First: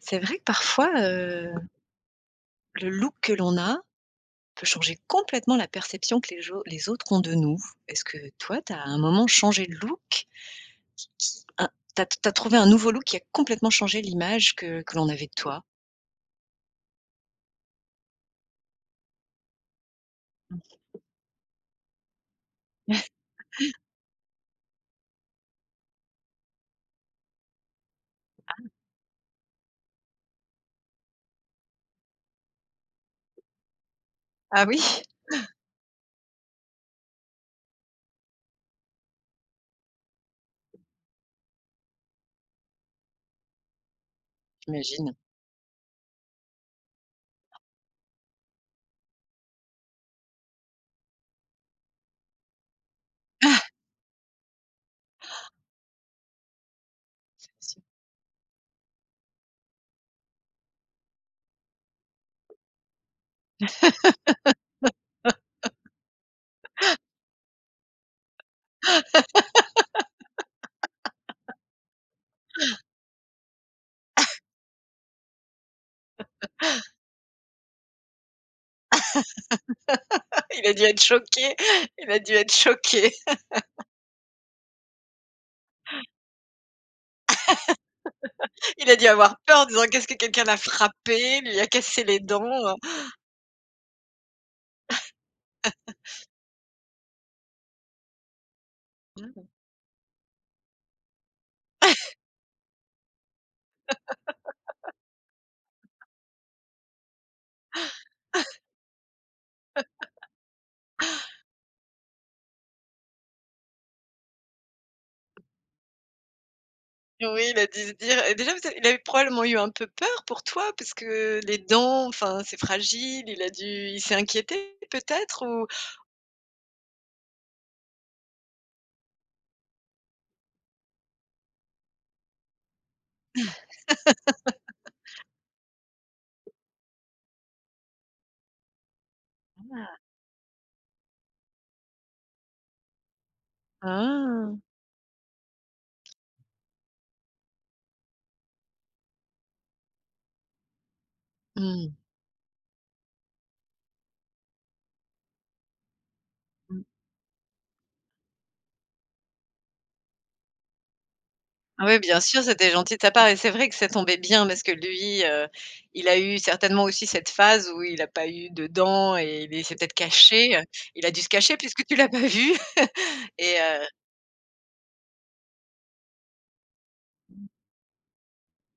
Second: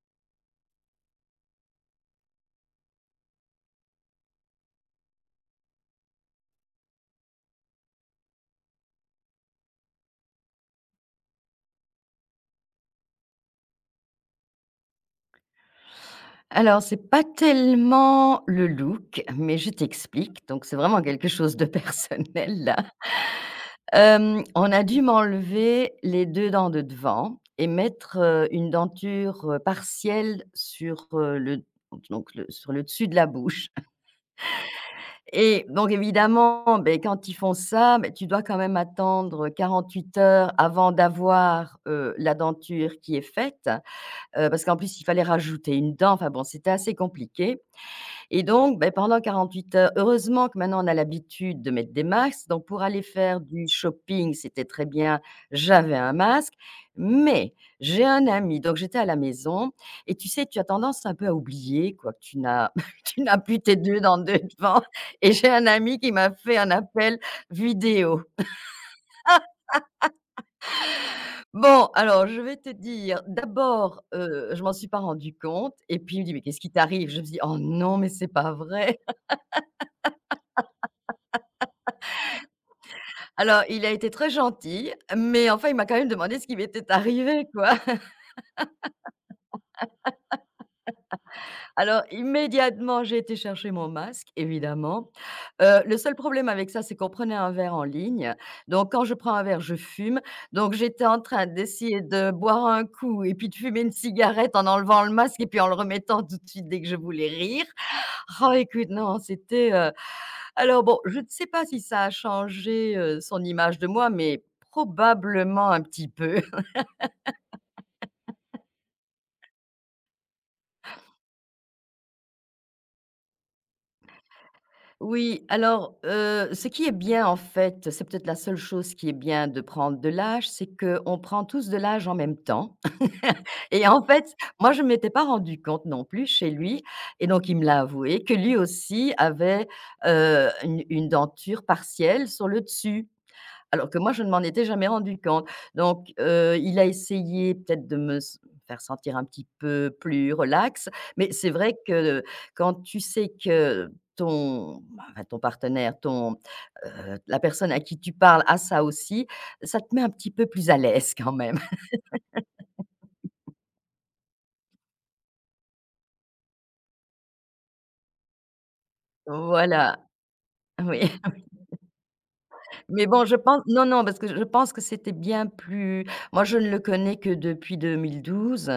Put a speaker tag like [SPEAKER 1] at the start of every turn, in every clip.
[SPEAKER 1] C'est vrai que parfois, le look que l'on a peut changer complètement la perception que les autres ont de nous. Est-ce que toi, tu as à un moment changé de look qui tu as trouvé un nouveau look qui a complètement changé l'image que l'on avait de toi?
[SPEAKER 2] Alors, c'est pas tellement le look, mais je t'explique. Donc, c'est vraiment quelque chose de personnel là. On a dû m'enlever les 2 dents de devant et mettre, une denture, partielle sur, le donc le sur le dessus de la bouche
[SPEAKER 1] Ah oui?
[SPEAKER 2] et donc évidemment, ben quand ils font ça, ben tu dois quand même attendre 48 heures avant d'avoir, la denture qui est faite, parce qu'en plus il
[SPEAKER 1] J'imagine.
[SPEAKER 2] fallait rajouter une dent. Enfin bon, c'était assez compliqué. Et donc, beh, pendant 48 heures, heureusement que maintenant on a l'habitude de mettre des masques, donc pour aller faire du shopping, c'était très bien, j'avais un masque. Mais j'ai un ami, donc j'étais à la maison et tu sais, tu as tendance un peu à oublier, quoi, que tu n'as tu n'as plus tes 2 dans deux devant et j'ai un ami qui m'a fait un appel vidéo. Bon, alors je vais te dire, d'abord, je m'en suis pas rendu compte et puis il me dit: «Mais qu'est-ce qui t'arrive?» Je me dis: «Oh non, mais c'est pas vrai».
[SPEAKER 1] Il a dû être choqué, il a dû être choqué.
[SPEAKER 2] Alors, il a été très gentil, mais enfin, il m'a quand même demandé ce qui m'était arrivé, quoi.
[SPEAKER 1] Il a dû avoir peur en disant: «Qu'est-ce que quelqu'un l'a frappé, lui a
[SPEAKER 2] Alors,
[SPEAKER 1] cassé les dents,
[SPEAKER 2] immédiatement, j'ai été chercher mon masque, évidemment. Le seul problème avec ça, c'est qu'on prenait un verre en ligne. Donc, quand je prends un verre, je fume. Donc, j'étais en train d'essayer de boire un coup et puis de fumer une cigarette en enlevant le masque et puis en le remettant tout de suite dès que je voulais rire. Oh, écoute, non, c'était, alors bon, je ne sais pas si ça a changé, son image de moi, mais probablement un petit peu.
[SPEAKER 1] Oui, il a dû se dire et déjà peut-être il avait probablement eu un peu peur pour toi parce que les dents, enfin, c'est fragile, il a dû il s'est inquiété peut-être
[SPEAKER 2] Oui,
[SPEAKER 1] ou
[SPEAKER 2] alors, ce qui est bien, en fait, c'est peut-être la seule chose qui est bien de prendre de l'âge, c'est qu'on prend tous de l'âge en même temps et en fait, moi, je ne m'étais pas rendu compte non plus chez lui et donc il me l'a avoué que lui aussi avait,
[SPEAKER 1] Ah.
[SPEAKER 2] une denture partielle sur le dessus alors que moi, je ne m'en
[SPEAKER 1] Ah!
[SPEAKER 2] étais jamais rendu compte. Donc, il a essayé peut-être de me s faire sentir un petit peu plus relax, mais c'est vrai
[SPEAKER 1] Mmh.
[SPEAKER 2] que quand tu sais que ton bah, enfin, ton partenaire, ton,
[SPEAKER 1] Mmh.
[SPEAKER 2] la personne à qui tu parles a ça aussi, ça te met un petit peu plus à l'aise quand même.
[SPEAKER 1] Ah oui, bien sûr, c'était gentil de sa part et c'est vrai que ça tombait bien parce que lui, il a eu certainement aussi cette phase où il n'a pas eu de dents et il est s'est peut-être
[SPEAKER 2] Voilà,
[SPEAKER 1] caché,
[SPEAKER 2] oui.
[SPEAKER 1] il a dû se cacher puisque tu l'as pas vu
[SPEAKER 2] Mais bon, je
[SPEAKER 1] et
[SPEAKER 2] pense non,
[SPEAKER 1] heu
[SPEAKER 2] non, parce que je pense que c'était bien plus moi, je ne le connais que depuis 2012,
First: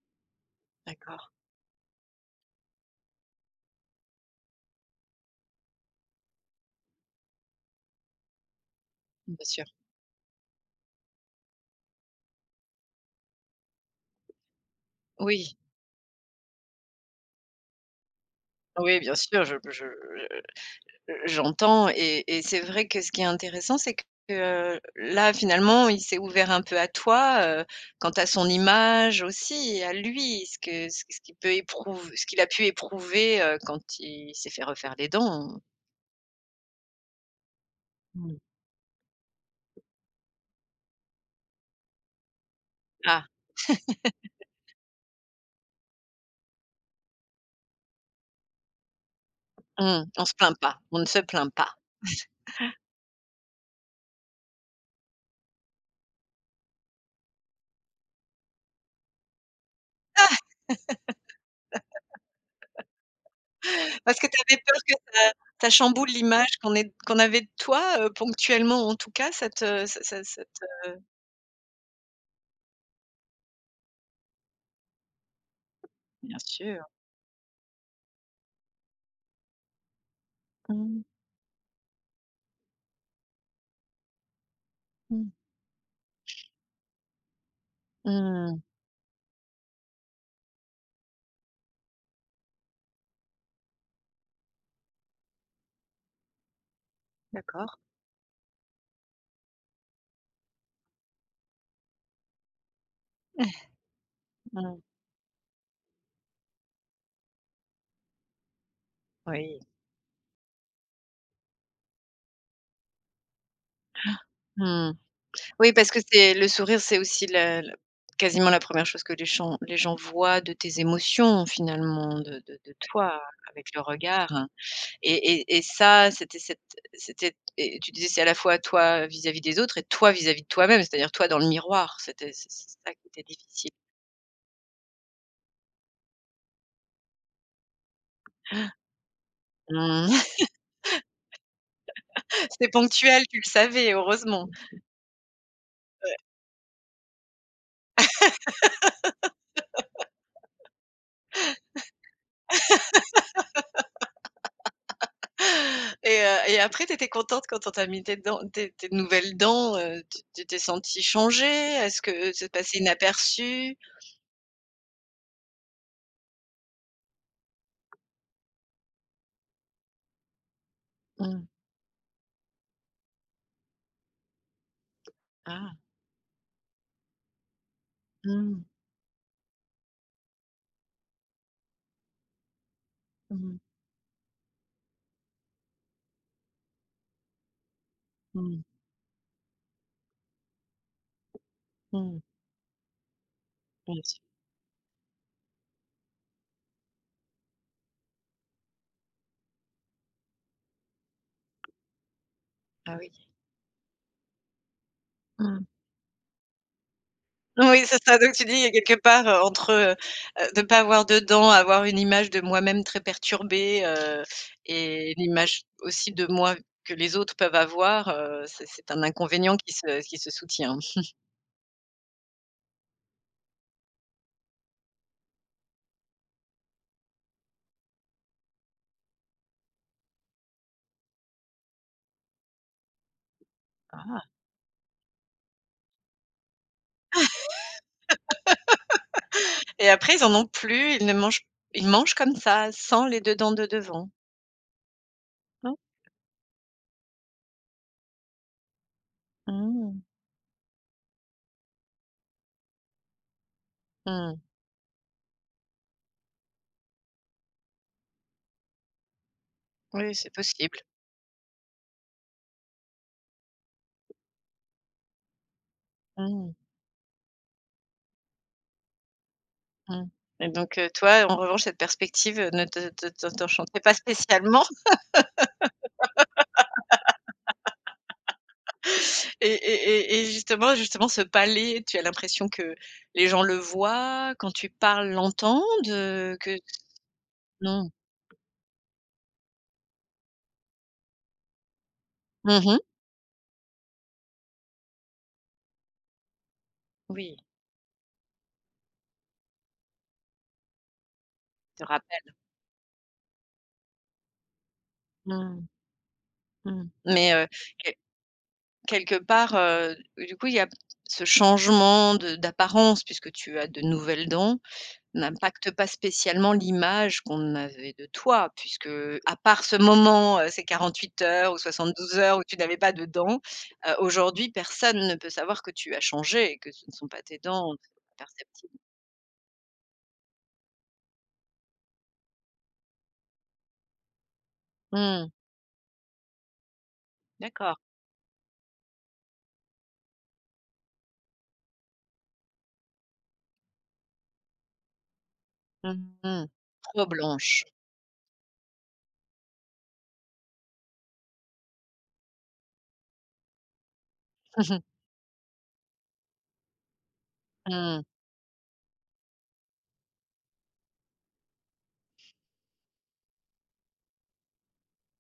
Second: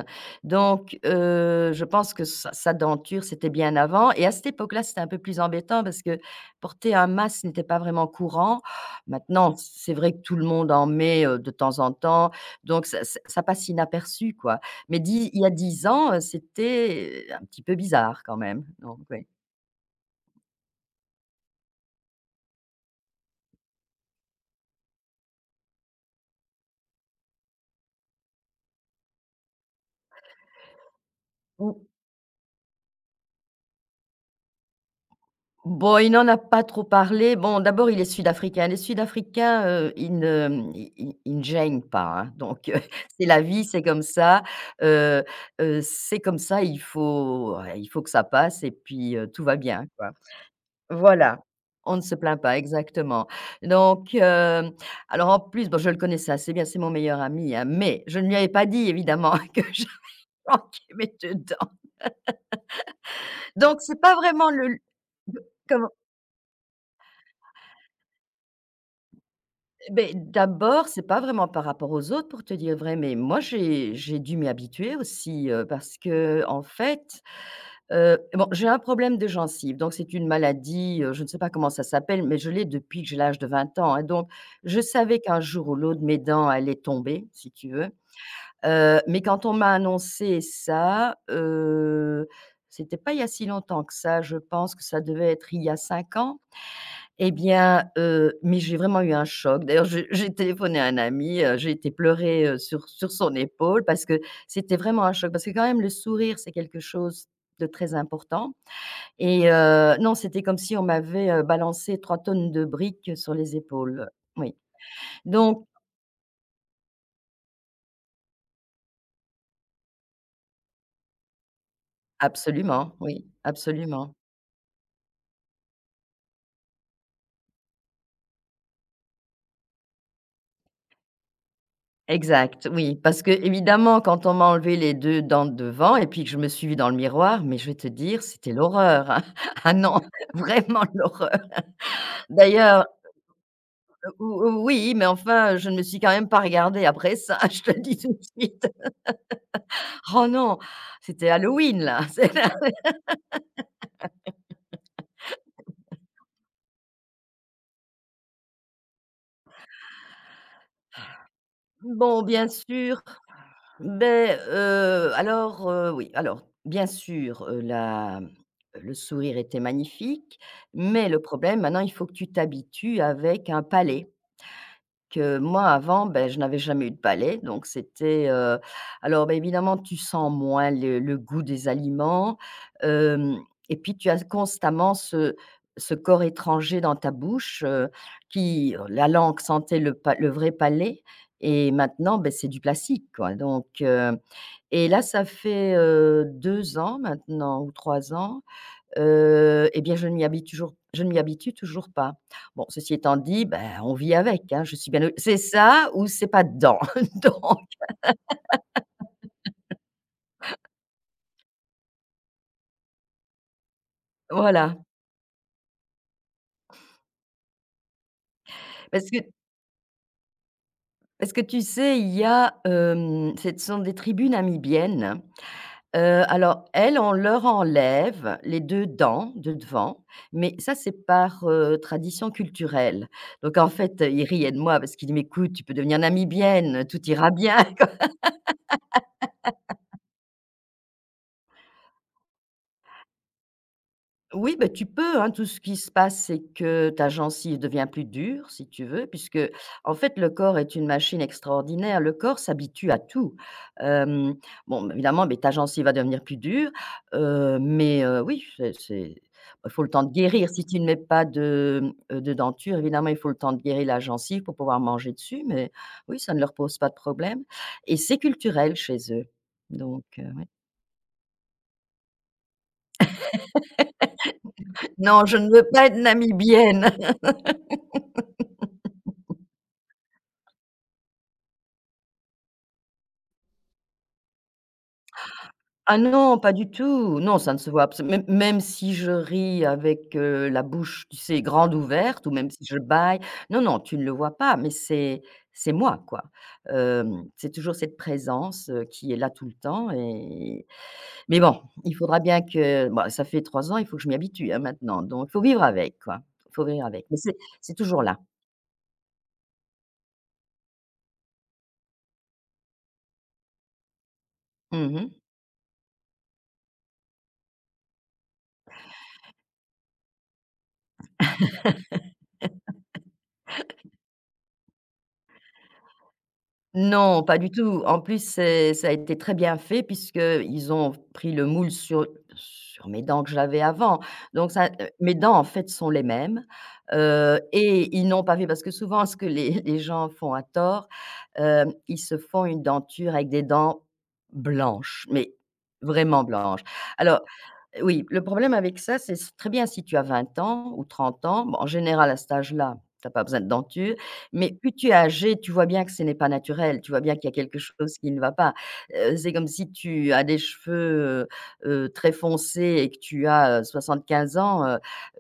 [SPEAKER 2] donc
[SPEAKER 1] D'accord,
[SPEAKER 2] je pense que sa denture, c'était bien avant et à cette époque-là, c'était un peu plus embêtant parce que porter un masque n'était pas vraiment courant.
[SPEAKER 1] bien
[SPEAKER 2] Maintenant,
[SPEAKER 1] sûr.
[SPEAKER 2] c'est vrai que tout le monde en met, de temps en temps, donc ça passe inaperçu, quoi. Mais dis, il y a
[SPEAKER 1] Oui,
[SPEAKER 2] 10 ans, c'était un petit peu bizarre quand même,
[SPEAKER 1] oui,
[SPEAKER 2] donc
[SPEAKER 1] bien
[SPEAKER 2] oui.
[SPEAKER 1] sûr, je j'entends et c'est vrai que ce qui est intéressant, c'est que, là, finalement, il s'est ouvert un peu à toi, quant à son image aussi et à lui, ce qu'il peut
[SPEAKER 2] Mmh.
[SPEAKER 1] éprouver, ce qu'il a pu éprouver, quand il s'est fait refaire les dents.
[SPEAKER 2] Bon, il n'en a pas trop parlé. Bon, d'abord, il est
[SPEAKER 1] Mmh.
[SPEAKER 2] sud-africain. Les sud-africains, ils ne, mmh, ils ils ils ne gênent pas, hein, donc
[SPEAKER 1] Ah,
[SPEAKER 2] c'est la vie, heu c'est comme ça, il faut, ouais, il faut que ça passe et puis, tout va bien,
[SPEAKER 1] mmh,
[SPEAKER 2] quoi.
[SPEAKER 1] on se plaint pas, on ne se
[SPEAKER 2] Voilà,
[SPEAKER 1] plaint pas.
[SPEAKER 2] on ne se plaint pas, exactement. Donc, alors, en plus, bon, je le connaissais assez bien, c'est mon meilleur ami, hein, mais je ne lui avais pas dit évidemment que je planquais mes 2. Donc c'est pas
[SPEAKER 1] Parce que tu
[SPEAKER 2] vraiment
[SPEAKER 1] avais peur
[SPEAKER 2] le
[SPEAKER 1] que ça
[SPEAKER 2] comment?
[SPEAKER 1] chamboule l'image qu'on avait de toi, ponctuellement en tout cas, ça te ça ça
[SPEAKER 2] Ben
[SPEAKER 1] ça te
[SPEAKER 2] d'abord, c'est pas vraiment par rapport aux autres pour te dire vrai, mais moi j'ai dû m'y habituer aussi, parce
[SPEAKER 1] Bien
[SPEAKER 2] que en
[SPEAKER 1] sûr.
[SPEAKER 2] fait, bon, j'ai un problème de gencive, donc c'est une
[SPEAKER 1] Mmh
[SPEAKER 2] maladie, je ne sais pas comment ça s'appelle, mais je l'ai depuis que j'ai l'âge de 20 ans, hein, donc je savais
[SPEAKER 1] mh.
[SPEAKER 2] qu'un jour ou l'autre mes dents allaient tomber, si tu veux,
[SPEAKER 1] Mmh.
[SPEAKER 2] mais quand on m'a annoncé ça, c'était pas il y a si longtemps que ça, je pense que ça devait être il y a 5 ans. Eh
[SPEAKER 1] D'accord.
[SPEAKER 2] bien, mais j'ai vraiment eu un choc. D'ailleurs, j'ai j'ai téléphoné à un ami, j'ai été pleurer, sur son épaule parce que c'était
[SPEAKER 1] Mmh.
[SPEAKER 2] vraiment un choc. Parce que quand même le sourire, c'est quelque chose de très important et
[SPEAKER 1] Oui.
[SPEAKER 2] non, c'était comme si on m'avait, balancé 3 tonnes de briques sur les épaules. Oui,
[SPEAKER 1] Mmh.
[SPEAKER 2] donc
[SPEAKER 1] Oui, parce que c'est le sourire, c'est aussi la quasiment la première chose que les gens voient de tes émotions finalement, de
[SPEAKER 2] absolument,
[SPEAKER 1] toi
[SPEAKER 2] oui,
[SPEAKER 1] avec le
[SPEAKER 2] absolument.
[SPEAKER 1] regard et ça, c'était et tu disais, c'est à la fois toi vis-à-vis des autres et toi vis-à-vis de toi-même, c'est-à-dire toi dans le miroir. C'était c'est
[SPEAKER 2] Exact,
[SPEAKER 1] c'est ça
[SPEAKER 2] oui,
[SPEAKER 1] qui
[SPEAKER 2] parce
[SPEAKER 1] était
[SPEAKER 2] que
[SPEAKER 1] difficile.
[SPEAKER 2] évidemment, quand on m'a enlevé les 2 dents de devant et puis que je me suis vue dans le miroir, mais je vais te dire, c'était l'horreur, hein. Ah non,
[SPEAKER 1] Mmh.
[SPEAKER 2] vraiment l'horreur.
[SPEAKER 1] C'était
[SPEAKER 2] D'ailleurs,
[SPEAKER 1] ponctuel, tu le savais, heureusement.
[SPEAKER 2] ou oui, mais enfin, je ne me suis quand même pas regardée après ça, je te le dis tout de suite. Oh non, c'était Halloween là, c'est
[SPEAKER 1] Et après tu étais contente quand on t'a mis tes nouvelles dents, tu t'es sentie changée? Est-ce
[SPEAKER 2] Bon,
[SPEAKER 1] que
[SPEAKER 2] bien
[SPEAKER 1] c'est passé
[SPEAKER 2] sûr,
[SPEAKER 1] inaperçu?
[SPEAKER 2] beh, alors, oui, alors, bien sûr, la le sourire était magnifique, mais le
[SPEAKER 1] Mmh.
[SPEAKER 2] problème maintenant, il faut que tu t'habitues avec un palais. Que moi
[SPEAKER 1] Ah!
[SPEAKER 2] avant, ben je n'avais jamais eu de palais, donc c'était,
[SPEAKER 1] Mmh.
[SPEAKER 2] alors, ben évidemment, tu sens moins le goût des aliments, hem
[SPEAKER 1] Mmh.
[SPEAKER 2] et puis tu as constamment ce corps étranger dans ta bouche,
[SPEAKER 1] Mmh.
[SPEAKER 2] qui la langue sentait le vrai palais et maintenant,
[SPEAKER 1] Mmh.
[SPEAKER 2] ben c'est du plastique, quoi, donc
[SPEAKER 1] Bien sûr.
[SPEAKER 2] et là, ça fait, 2 ans maintenant ou 3 ans. Et bien, je ne m'y habitue toujours pas. Bon, ceci
[SPEAKER 1] Ah oui.
[SPEAKER 2] étant dit, ben, on vit avec, hein, je suis bien c'est
[SPEAKER 1] Mmh.
[SPEAKER 2] ça ou c'est pas dedans, donc
[SPEAKER 1] Oui, c'est ça, donc tu dis il y a quelque part, entre, de pas avoir de dents, avoir une image de moi-même très perturbée,
[SPEAKER 2] voilà.
[SPEAKER 1] et l'image aussi de moi que les autres peuvent avoir, c'est un
[SPEAKER 2] Parce que
[SPEAKER 1] inconvénient qui se soutient.
[SPEAKER 2] parce que tu sais, il y a, ce sont des tribus namibiennes. Alors elles, on leur enlève les 2 dents de devant, mais ça, c'est par, tradition culturelle. Donc en fait,
[SPEAKER 1] Ah!
[SPEAKER 2] il riait de moi parce qu'il dit: «Mais écoute, tu peux devenir namibienne, tout ira bien».
[SPEAKER 1] Et après ils en ont plus, ils mangent comme ça, sans les 2 dents de devant.
[SPEAKER 2] Oui, ben tu peux, hein. Tout ce
[SPEAKER 1] Hein.
[SPEAKER 2] qui se passe, c'est que ta gencive devient plus dure, si tu veux, puisque, en
[SPEAKER 1] Mmh.
[SPEAKER 2] fait, le corps est une machine extraordinaire. Le corps s'habitue à tout.
[SPEAKER 1] Mmh.
[SPEAKER 2] Hem, bon, bah, évidemment, mais ta gencive va devenir plus dure, mais oui, c'est bah, il faut le temps de
[SPEAKER 1] Oui, c'est
[SPEAKER 2] guérir. Si
[SPEAKER 1] possible.
[SPEAKER 2] tu ne mets pas de, mmh, de denture, évidemment, il faut le temps de guérir la gencive pour pouvoir manger dessus, mais oui, ça ne
[SPEAKER 1] Mmh.
[SPEAKER 2] leur pose pas de problème et c'est culturel chez eux, donc
[SPEAKER 1] Mmh
[SPEAKER 2] ouais.
[SPEAKER 1] et donc toi, en revanche, cette perspective, ne te t'enchantait pas spécialement.
[SPEAKER 2] Non, je ne veux pas être namibienne.
[SPEAKER 1] et et et justement justement ce palais, tu as l'impression que les gens le voient, quand tu parles, l'entendent,
[SPEAKER 2] Ah non, pas
[SPEAKER 1] que
[SPEAKER 2] du tout. Non, ça ne se voit
[SPEAKER 1] non?
[SPEAKER 2] abs même si je ris avec, la bouche, tu sais, grande ouverte ou même si
[SPEAKER 1] Mmh mh.
[SPEAKER 2] je bâille, non, non, tu ne le vois pas, mais c'est moi, quoi.
[SPEAKER 1] Oui,
[SPEAKER 2] C'est toujours cette présence, qui est là tout le temps et mais bon,
[SPEAKER 1] te
[SPEAKER 2] il faudra
[SPEAKER 1] rappelle.
[SPEAKER 2] bien que Bon, ça fait 3 ans, il faut que je m'y habitue, hein, maintenant, donc il faut vivre
[SPEAKER 1] Mmh,
[SPEAKER 2] avec, quoi. Il faut
[SPEAKER 1] mmh
[SPEAKER 2] vivre avec, mais
[SPEAKER 1] mais
[SPEAKER 2] c'est
[SPEAKER 1] quel
[SPEAKER 2] toujours là.
[SPEAKER 1] quelque part, du coup, il y a ce changement de d'apparence puisque tu as de nouvelles dents
[SPEAKER 2] Mmh.
[SPEAKER 1] n'impacte pas spécialement l'image qu'on avait de toi puisque, à part ce moment, ces 48 heures ou 72 heures où tu n'avais pas de dents, aujourd'hui personne ne peut savoir que tu as changé et que ce ne sont pas
[SPEAKER 2] Non, pas
[SPEAKER 1] tes
[SPEAKER 2] du
[SPEAKER 1] dents
[SPEAKER 2] tout. En plus,
[SPEAKER 1] perceptibles.
[SPEAKER 2] c'est ça a été très bien fait puisqu'ils ont pris le moule sur mes dents que j'avais avant. Donc ça, mes
[SPEAKER 1] Mmh,
[SPEAKER 2] dents, en fait, sont les mêmes,
[SPEAKER 1] d'accord.
[SPEAKER 2] et ils n'ont pas fait parce que souvent ce que les les gens font à tort, ils se font une denture avec des dents blanches, mais
[SPEAKER 1] Mmh
[SPEAKER 2] vraiment
[SPEAKER 1] mh.
[SPEAKER 2] blanches.
[SPEAKER 1] Trop
[SPEAKER 2] Alors
[SPEAKER 1] blanche.
[SPEAKER 2] oui, le problème avec ça, c'est très bien si tu as 20 ans ou 30 ans. Bon, en général, à cet âge-là, tu as pas besoin de denture, mais plus tu es âgé, tu vois bien que ce n'est pas naturel, tu vois bien qu'il y a quelque chose
[SPEAKER 1] Mmh.
[SPEAKER 2] qui ne va pas. C'est comme si tu as des cheveux, très foncés et que tu as, 75 ans, heu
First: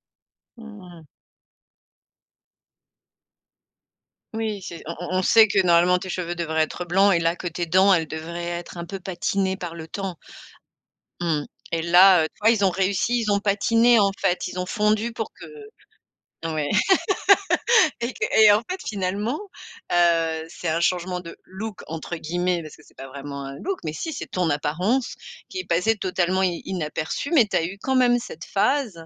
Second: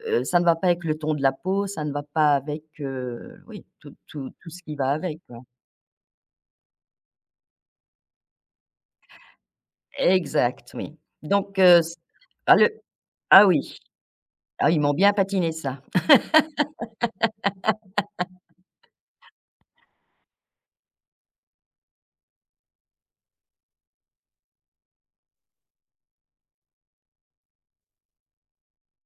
[SPEAKER 2] heu, ça ne va pas avec le
[SPEAKER 1] Mmh.
[SPEAKER 2] ton de la peau, ça ne va pas avec, oui, tout tout tout
[SPEAKER 1] Oui,
[SPEAKER 2] ce qui
[SPEAKER 1] c'est
[SPEAKER 2] va avec,
[SPEAKER 1] on
[SPEAKER 2] quoi.
[SPEAKER 1] sait que normalement tes cheveux devraient être blancs et là que tes dents, elles devraient être un peu patinées par le temps.
[SPEAKER 2] Exact, oui.
[SPEAKER 1] Mmh
[SPEAKER 2] Donc
[SPEAKER 1] et
[SPEAKER 2] s
[SPEAKER 1] là, tu vois,
[SPEAKER 2] ah
[SPEAKER 1] ils ont
[SPEAKER 2] le
[SPEAKER 1] réussi, ils ont
[SPEAKER 2] ah oui,
[SPEAKER 1] patiné en fait, ils ont
[SPEAKER 2] ils m'ont bien
[SPEAKER 1] fondu pour que
[SPEAKER 2] patiné ça.
[SPEAKER 1] Ouais. Et en fait, finalement, c'est un changement de «look» entre guillemets, parce que c'est pas vraiment un look, mais si, c'est ton apparence qui est passée totalement i inaperçue, mais tu as eu quand même cette phase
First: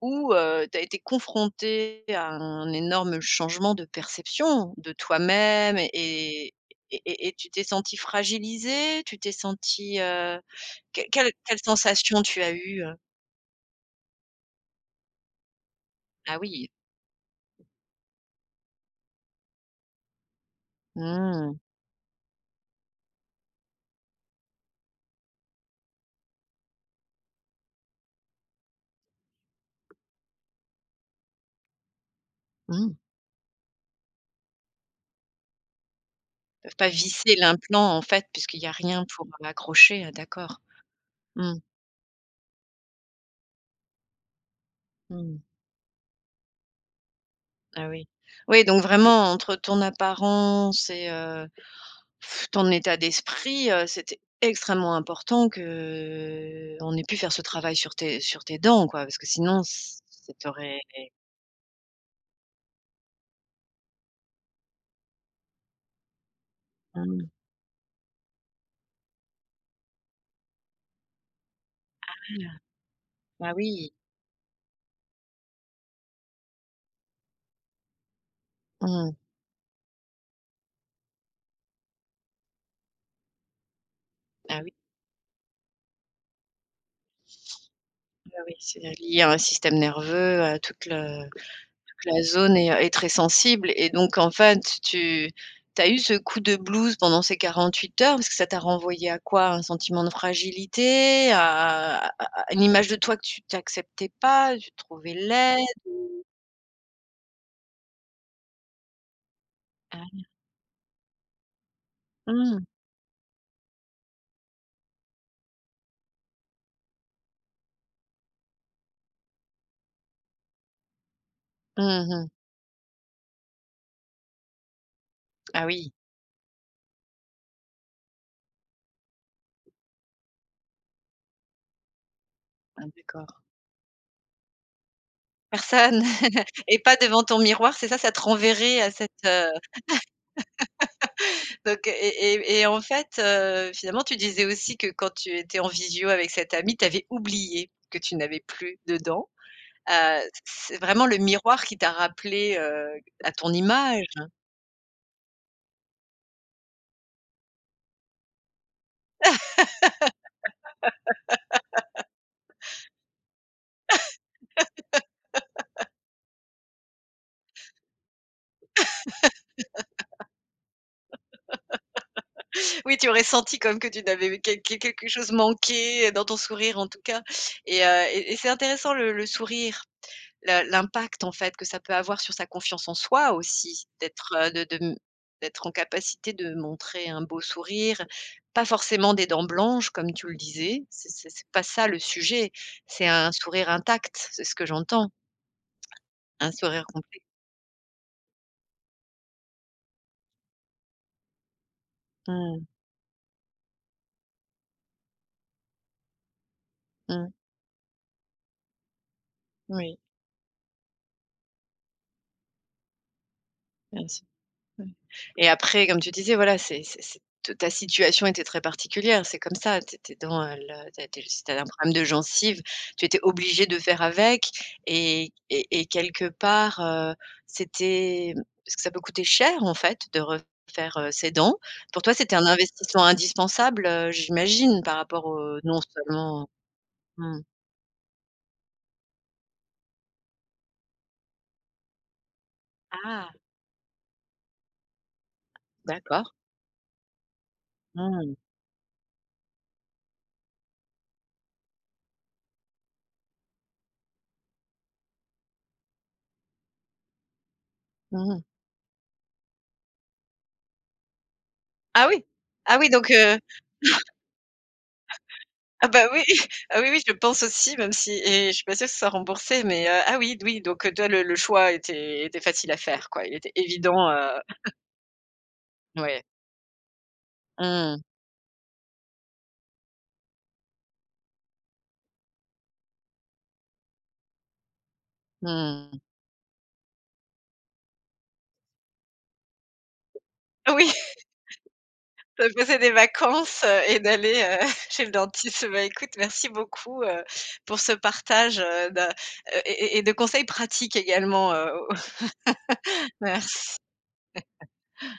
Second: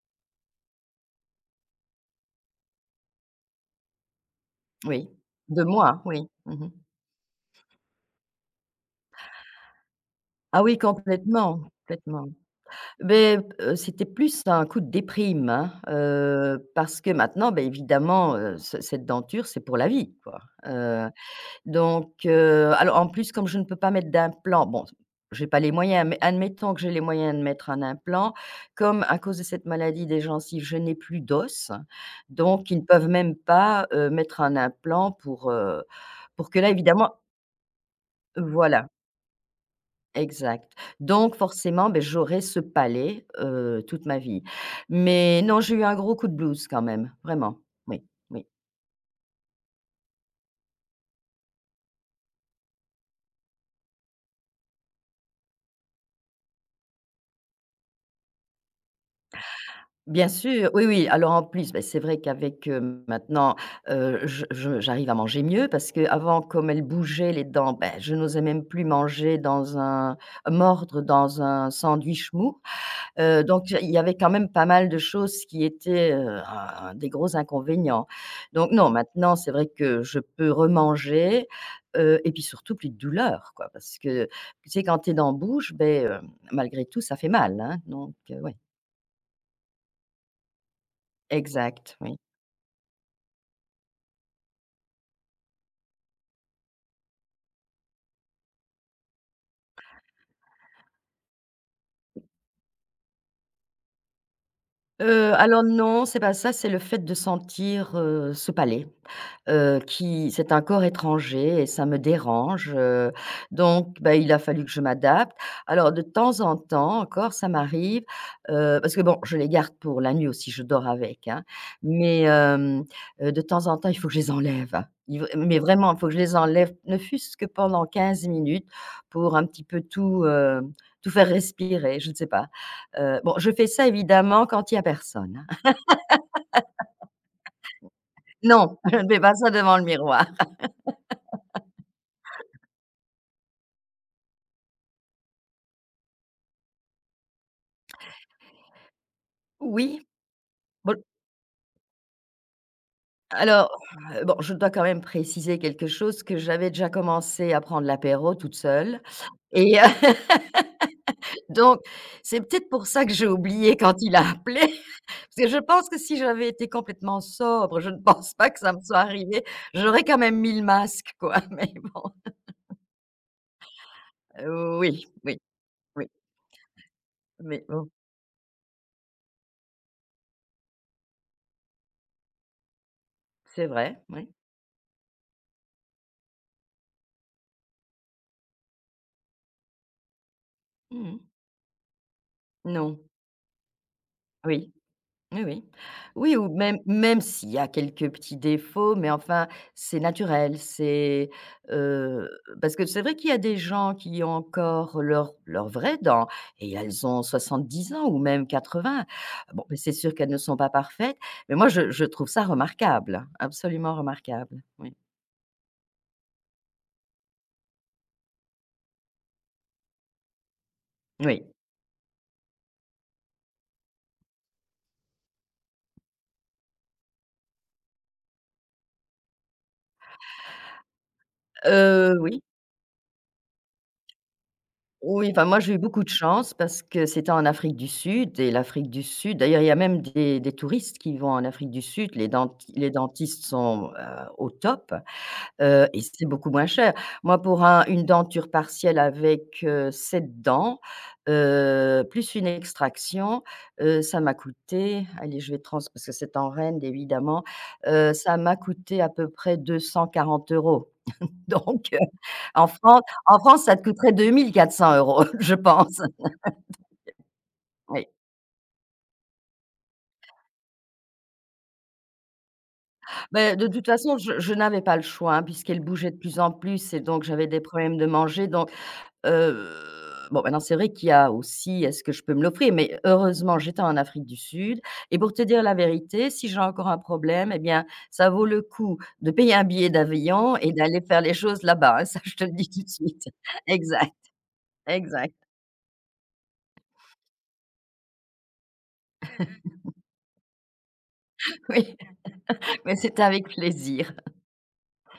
[SPEAKER 1] où, tu as été confrontée à un énorme changement de perception de
[SPEAKER 2] Oui, de
[SPEAKER 1] toi-même
[SPEAKER 2] moi, oui.
[SPEAKER 1] et
[SPEAKER 2] Mmh.
[SPEAKER 1] et et et tu t'es sentie fragilisée? Tu t'es sentie,
[SPEAKER 2] Ah oui,
[SPEAKER 1] quelle
[SPEAKER 2] complètement,
[SPEAKER 1] sensation
[SPEAKER 2] complètement.
[SPEAKER 1] tu as eue,
[SPEAKER 2] Mais c'était plus un coup de déprime, hein,
[SPEAKER 1] Ah oui.
[SPEAKER 2] parce que maintenant, bah, évidemment, ce cette denture, c'est pour la vie, quoi, heu,
[SPEAKER 1] Mmh.
[SPEAKER 2] donc alors, en plus, comme je ne peux pas mettre d'implant, bon, j'ai pas les moyens, mais admettons que j'ai les moyens de mettre un implant, comme à cause de cette maladie des gencives, je n'ai plus d'os, donc ils ne
[SPEAKER 1] Mmh.
[SPEAKER 2] peuvent même pas, mettre un implant pour, pour que là,
[SPEAKER 1] Peuvent pas
[SPEAKER 2] évidemment
[SPEAKER 1] visser l'implant en fait, puisqu'il y a
[SPEAKER 2] voilà.
[SPEAKER 1] rien pour accrocher, d'accord.
[SPEAKER 2] Exact. Donc
[SPEAKER 1] Mmh,
[SPEAKER 2] forcément, ben j'aurai ce palais, toute ma vie.
[SPEAKER 1] mmh.
[SPEAKER 2] Mais non, j'ai eu un gros coup de blues quand même, vraiment.
[SPEAKER 1] Ah
[SPEAKER 2] Oui,
[SPEAKER 1] oui.
[SPEAKER 2] oui.
[SPEAKER 1] Oui, donc vraiment entre ton apparence et ton état d'esprit, c'était extrêmement important qu'on ait pu faire ce travail sur tes dents quoi, parce que sinon ç
[SPEAKER 2] Bien
[SPEAKER 1] ça
[SPEAKER 2] sûr,
[SPEAKER 1] t'aurait.
[SPEAKER 2] oui, oui. Alors en plus, ben c'est vrai qu'avec, maintenant, je j'arrive à manger mieux parce que avant, comme elle
[SPEAKER 1] Mmh,
[SPEAKER 2] bougeait les dents, ben je n'osais même plus manger dans un mordre dans un sandwich mou. Heu,
[SPEAKER 1] ah
[SPEAKER 2] donc il
[SPEAKER 1] oui,
[SPEAKER 2] y avait quand même pas mal de choses qui étaient, un des gros inconvénients. Donc non,
[SPEAKER 1] mmh,
[SPEAKER 2] maintenant, c'est vrai que je peux remanger, et puis surtout plus de douleur, quoi. Parce que,
[SPEAKER 1] ah
[SPEAKER 2] tu
[SPEAKER 1] oui,
[SPEAKER 2] sais, quand tu es dans la bouche, ben malgré tout, ça fait mal, hein, donc
[SPEAKER 1] oui, oui,
[SPEAKER 2] ouais.
[SPEAKER 1] c'est lié à un système nerveux, à toute le
[SPEAKER 2] Exact, oui.
[SPEAKER 1] la zone est très sensible et donc en fait, tu as eu ce coup de blues pendant ces 48 heures parce que ça t'a renvoyé à quoi? Un sentiment de fragilité? À une image de toi que tu t'acceptais pas? Tu te trouvais
[SPEAKER 2] Heu,
[SPEAKER 1] laide?
[SPEAKER 2] alors non, c'est pas ça, c'est le fait de sentir, ce palais,
[SPEAKER 1] Ah,
[SPEAKER 2] qui c'est un corps étranger et ça me
[SPEAKER 1] mmh.
[SPEAKER 2] dérange, donc bah, il a fallu que je m'adapte. Alors de temps en temps encore, ça m'arrive, parce que bon, je les garde pour la nuit aussi, je dors avec, hein, mais
[SPEAKER 1] Mmh.
[SPEAKER 2] de temps en temps, il faut que je les enlève. Il v Mais
[SPEAKER 1] Ah oui.
[SPEAKER 2] vraiment, il faut que je les enlève, ne fût-ce que pendant 15 minutes pour un petit peu tout faire respirer, je ne sais pas.
[SPEAKER 1] Ah
[SPEAKER 2] Heu,
[SPEAKER 1] d'accord.
[SPEAKER 2] bon, je fais ça évidemment quand il y a personne, hein.
[SPEAKER 1] Personne. Et pas devant ton miroir, c'est ça? Ça te
[SPEAKER 2] Non,
[SPEAKER 1] renverrait à
[SPEAKER 2] je ne
[SPEAKER 1] cette,
[SPEAKER 2] fais pas
[SPEAKER 1] heu
[SPEAKER 2] ça devant le miroir.
[SPEAKER 1] Donc et en fait, finalement, tu disais aussi que quand tu étais en visio avec cette amie, tu avais oublié que tu n'avais plus dedans.
[SPEAKER 2] Oui,
[SPEAKER 1] C'est
[SPEAKER 2] bon,
[SPEAKER 1] vraiment le miroir qui t'a rappelé, à ton
[SPEAKER 2] alors,
[SPEAKER 1] image.
[SPEAKER 2] bon, je dois quand même préciser quelque chose, que j'avais déjà commencé à prendre l'apéro toute seule et donc c'est peut-être pour ça que j'ai oublié quand il a appelé, parce que je pense que si j'avais été complètement sobre, je ne pense pas que ça me soit arrivé. J'aurais quand même mis le masque, quoi, mais bon,
[SPEAKER 1] Oui, tu aurais senti comme que tu n'avais
[SPEAKER 2] oui,
[SPEAKER 1] quelque chose
[SPEAKER 2] oui, oui,
[SPEAKER 1] manqué dans ton sourire en tout cas.
[SPEAKER 2] mais
[SPEAKER 1] et
[SPEAKER 2] bon,
[SPEAKER 1] heu et et c'est intéressant le sourire, la l'impact en fait que ça peut avoir sur sa confiance en soi
[SPEAKER 2] c'est
[SPEAKER 1] aussi,
[SPEAKER 2] vrai, oui.
[SPEAKER 1] d'être, de d'être en capacité de montrer un beau sourire, pas forcément des dents blanches comme tu le disais,
[SPEAKER 2] Mmh mh.
[SPEAKER 1] c'est pas ça le sujet,
[SPEAKER 2] Non,
[SPEAKER 1] c'est un sourire intact, c'est ce que
[SPEAKER 2] oui.
[SPEAKER 1] j'entends,
[SPEAKER 2] Oui, oui. Oui ou
[SPEAKER 1] un
[SPEAKER 2] même
[SPEAKER 1] sourire complet.
[SPEAKER 2] même s'il y a quelques petits défauts, mais enfin, c'est naturel, heu,
[SPEAKER 1] Mmh,
[SPEAKER 2] parce que c'est vrai qu'il y a des gens qui ont encore leurs vraies dents et elles ont
[SPEAKER 1] mmh,
[SPEAKER 2] 70 ans ou même 80. Bon, mais c'est
[SPEAKER 1] oui,
[SPEAKER 2] sûr qu'elles ne sont pas parfaites, mais moi je trouve ça remarquable, absolument
[SPEAKER 1] bien sûr.
[SPEAKER 2] remarquable.
[SPEAKER 1] Ouais
[SPEAKER 2] Oui.
[SPEAKER 1] et après, comme tu disais, voilà, c'est t ta situation était très particulière, c'est comme ça, tu étais dans, le tu étais si
[SPEAKER 2] Oui.
[SPEAKER 1] tu avais un problème de gencive, tu étais obligé de faire avec et quelque part, c'était parce que ça peut coûter cher, en fait, de refaire, ses dents. Pour toi, c'était
[SPEAKER 2] Oui.
[SPEAKER 1] un investissement indispensable, j'imagine, par rapport
[SPEAKER 2] Oui, enfin,
[SPEAKER 1] au
[SPEAKER 2] moi, j'ai eu
[SPEAKER 1] non
[SPEAKER 2] beaucoup de
[SPEAKER 1] seulement.
[SPEAKER 2] chance parce que c'était
[SPEAKER 1] Mmh.
[SPEAKER 2] en Afrique du Sud et l'Afrique du Sud d'ailleurs, il y a même des touristes qui vont en Afrique du Sud. Les
[SPEAKER 1] Ah!
[SPEAKER 2] dentistes sont, au top, et c'est
[SPEAKER 1] D'accord.
[SPEAKER 2] beaucoup moins cher. Moi, pour un une
[SPEAKER 1] Mmh.
[SPEAKER 2] denture partielle avec, 7 dents, plus une extraction, ça m'a coûté, allez, je vais trans parce que c'est en Rennes évidemment, ça
[SPEAKER 1] Mmh.
[SPEAKER 2] m'a coûté à peu près 240 euros. Donc,
[SPEAKER 1] Ah oui!
[SPEAKER 2] en
[SPEAKER 1] Ah oui,
[SPEAKER 2] France
[SPEAKER 1] donc.
[SPEAKER 2] en France, ça te coûterait 2 400 euros, je
[SPEAKER 1] Ah
[SPEAKER 2] pense.
[SPEAKER 1] bah, oui, ah oui, oui, je pense aussi, même
[SPEAKER 2] Oui.
[SPEAKER 1] si et je suis pas sûre que ce soit remboursé, mais ah oui, oui, donc toi, le choix était facile à faire, quoi. Il était
[SPEAKER 2] Beh, de toute
[SPEAKER 1] évident,
[SPEAKER 2] façon, je je n'avais pas le choix, hein, puisqu'elle bougeait de
[SPEAKER 1] ouais.
[SPEAKER 2] plus en plus et donc j'avais des problèmes
[SPEAKER 1] Mmh,
[SPEAKER 2] de manger donc bon, maintenant c'est vrai qu'il y a aussi : « Est-ce que je peux me l'offrir ? » mais heureusement, j'étais en Afrique du Sud et pour te dire la
[SPEAKER 1] mmh.
[SPEAKER 2] vérité, si j'ai encore un problème et bien, ça vaut le coup de payer un billet d'avion et
[SPEAKER 1] Oui,
[SPEAKER 2] d'aller faire les choses là-bas, hein, ça je te
[SPEAKER 1] de
[SPEAKER 2] le dis
[SPEAKER 1] passer
[SPEAKER 2] tout de
[SPEAKER 1] des
[SPEAKER 2] suite.
[SPEAKER 1] vacances, et
[SPEAKER 2] Exact,
[SPEAKER 1] d'aller, chez le
[SPEAKER 2] exact.
[SPEAKER 1] dentiste. Bah, écoute, merci beaucoup, pour ce partage, de, et de conseils pratiques également,
[SPEAKER 2] Oui, mais c'était avec plaisir.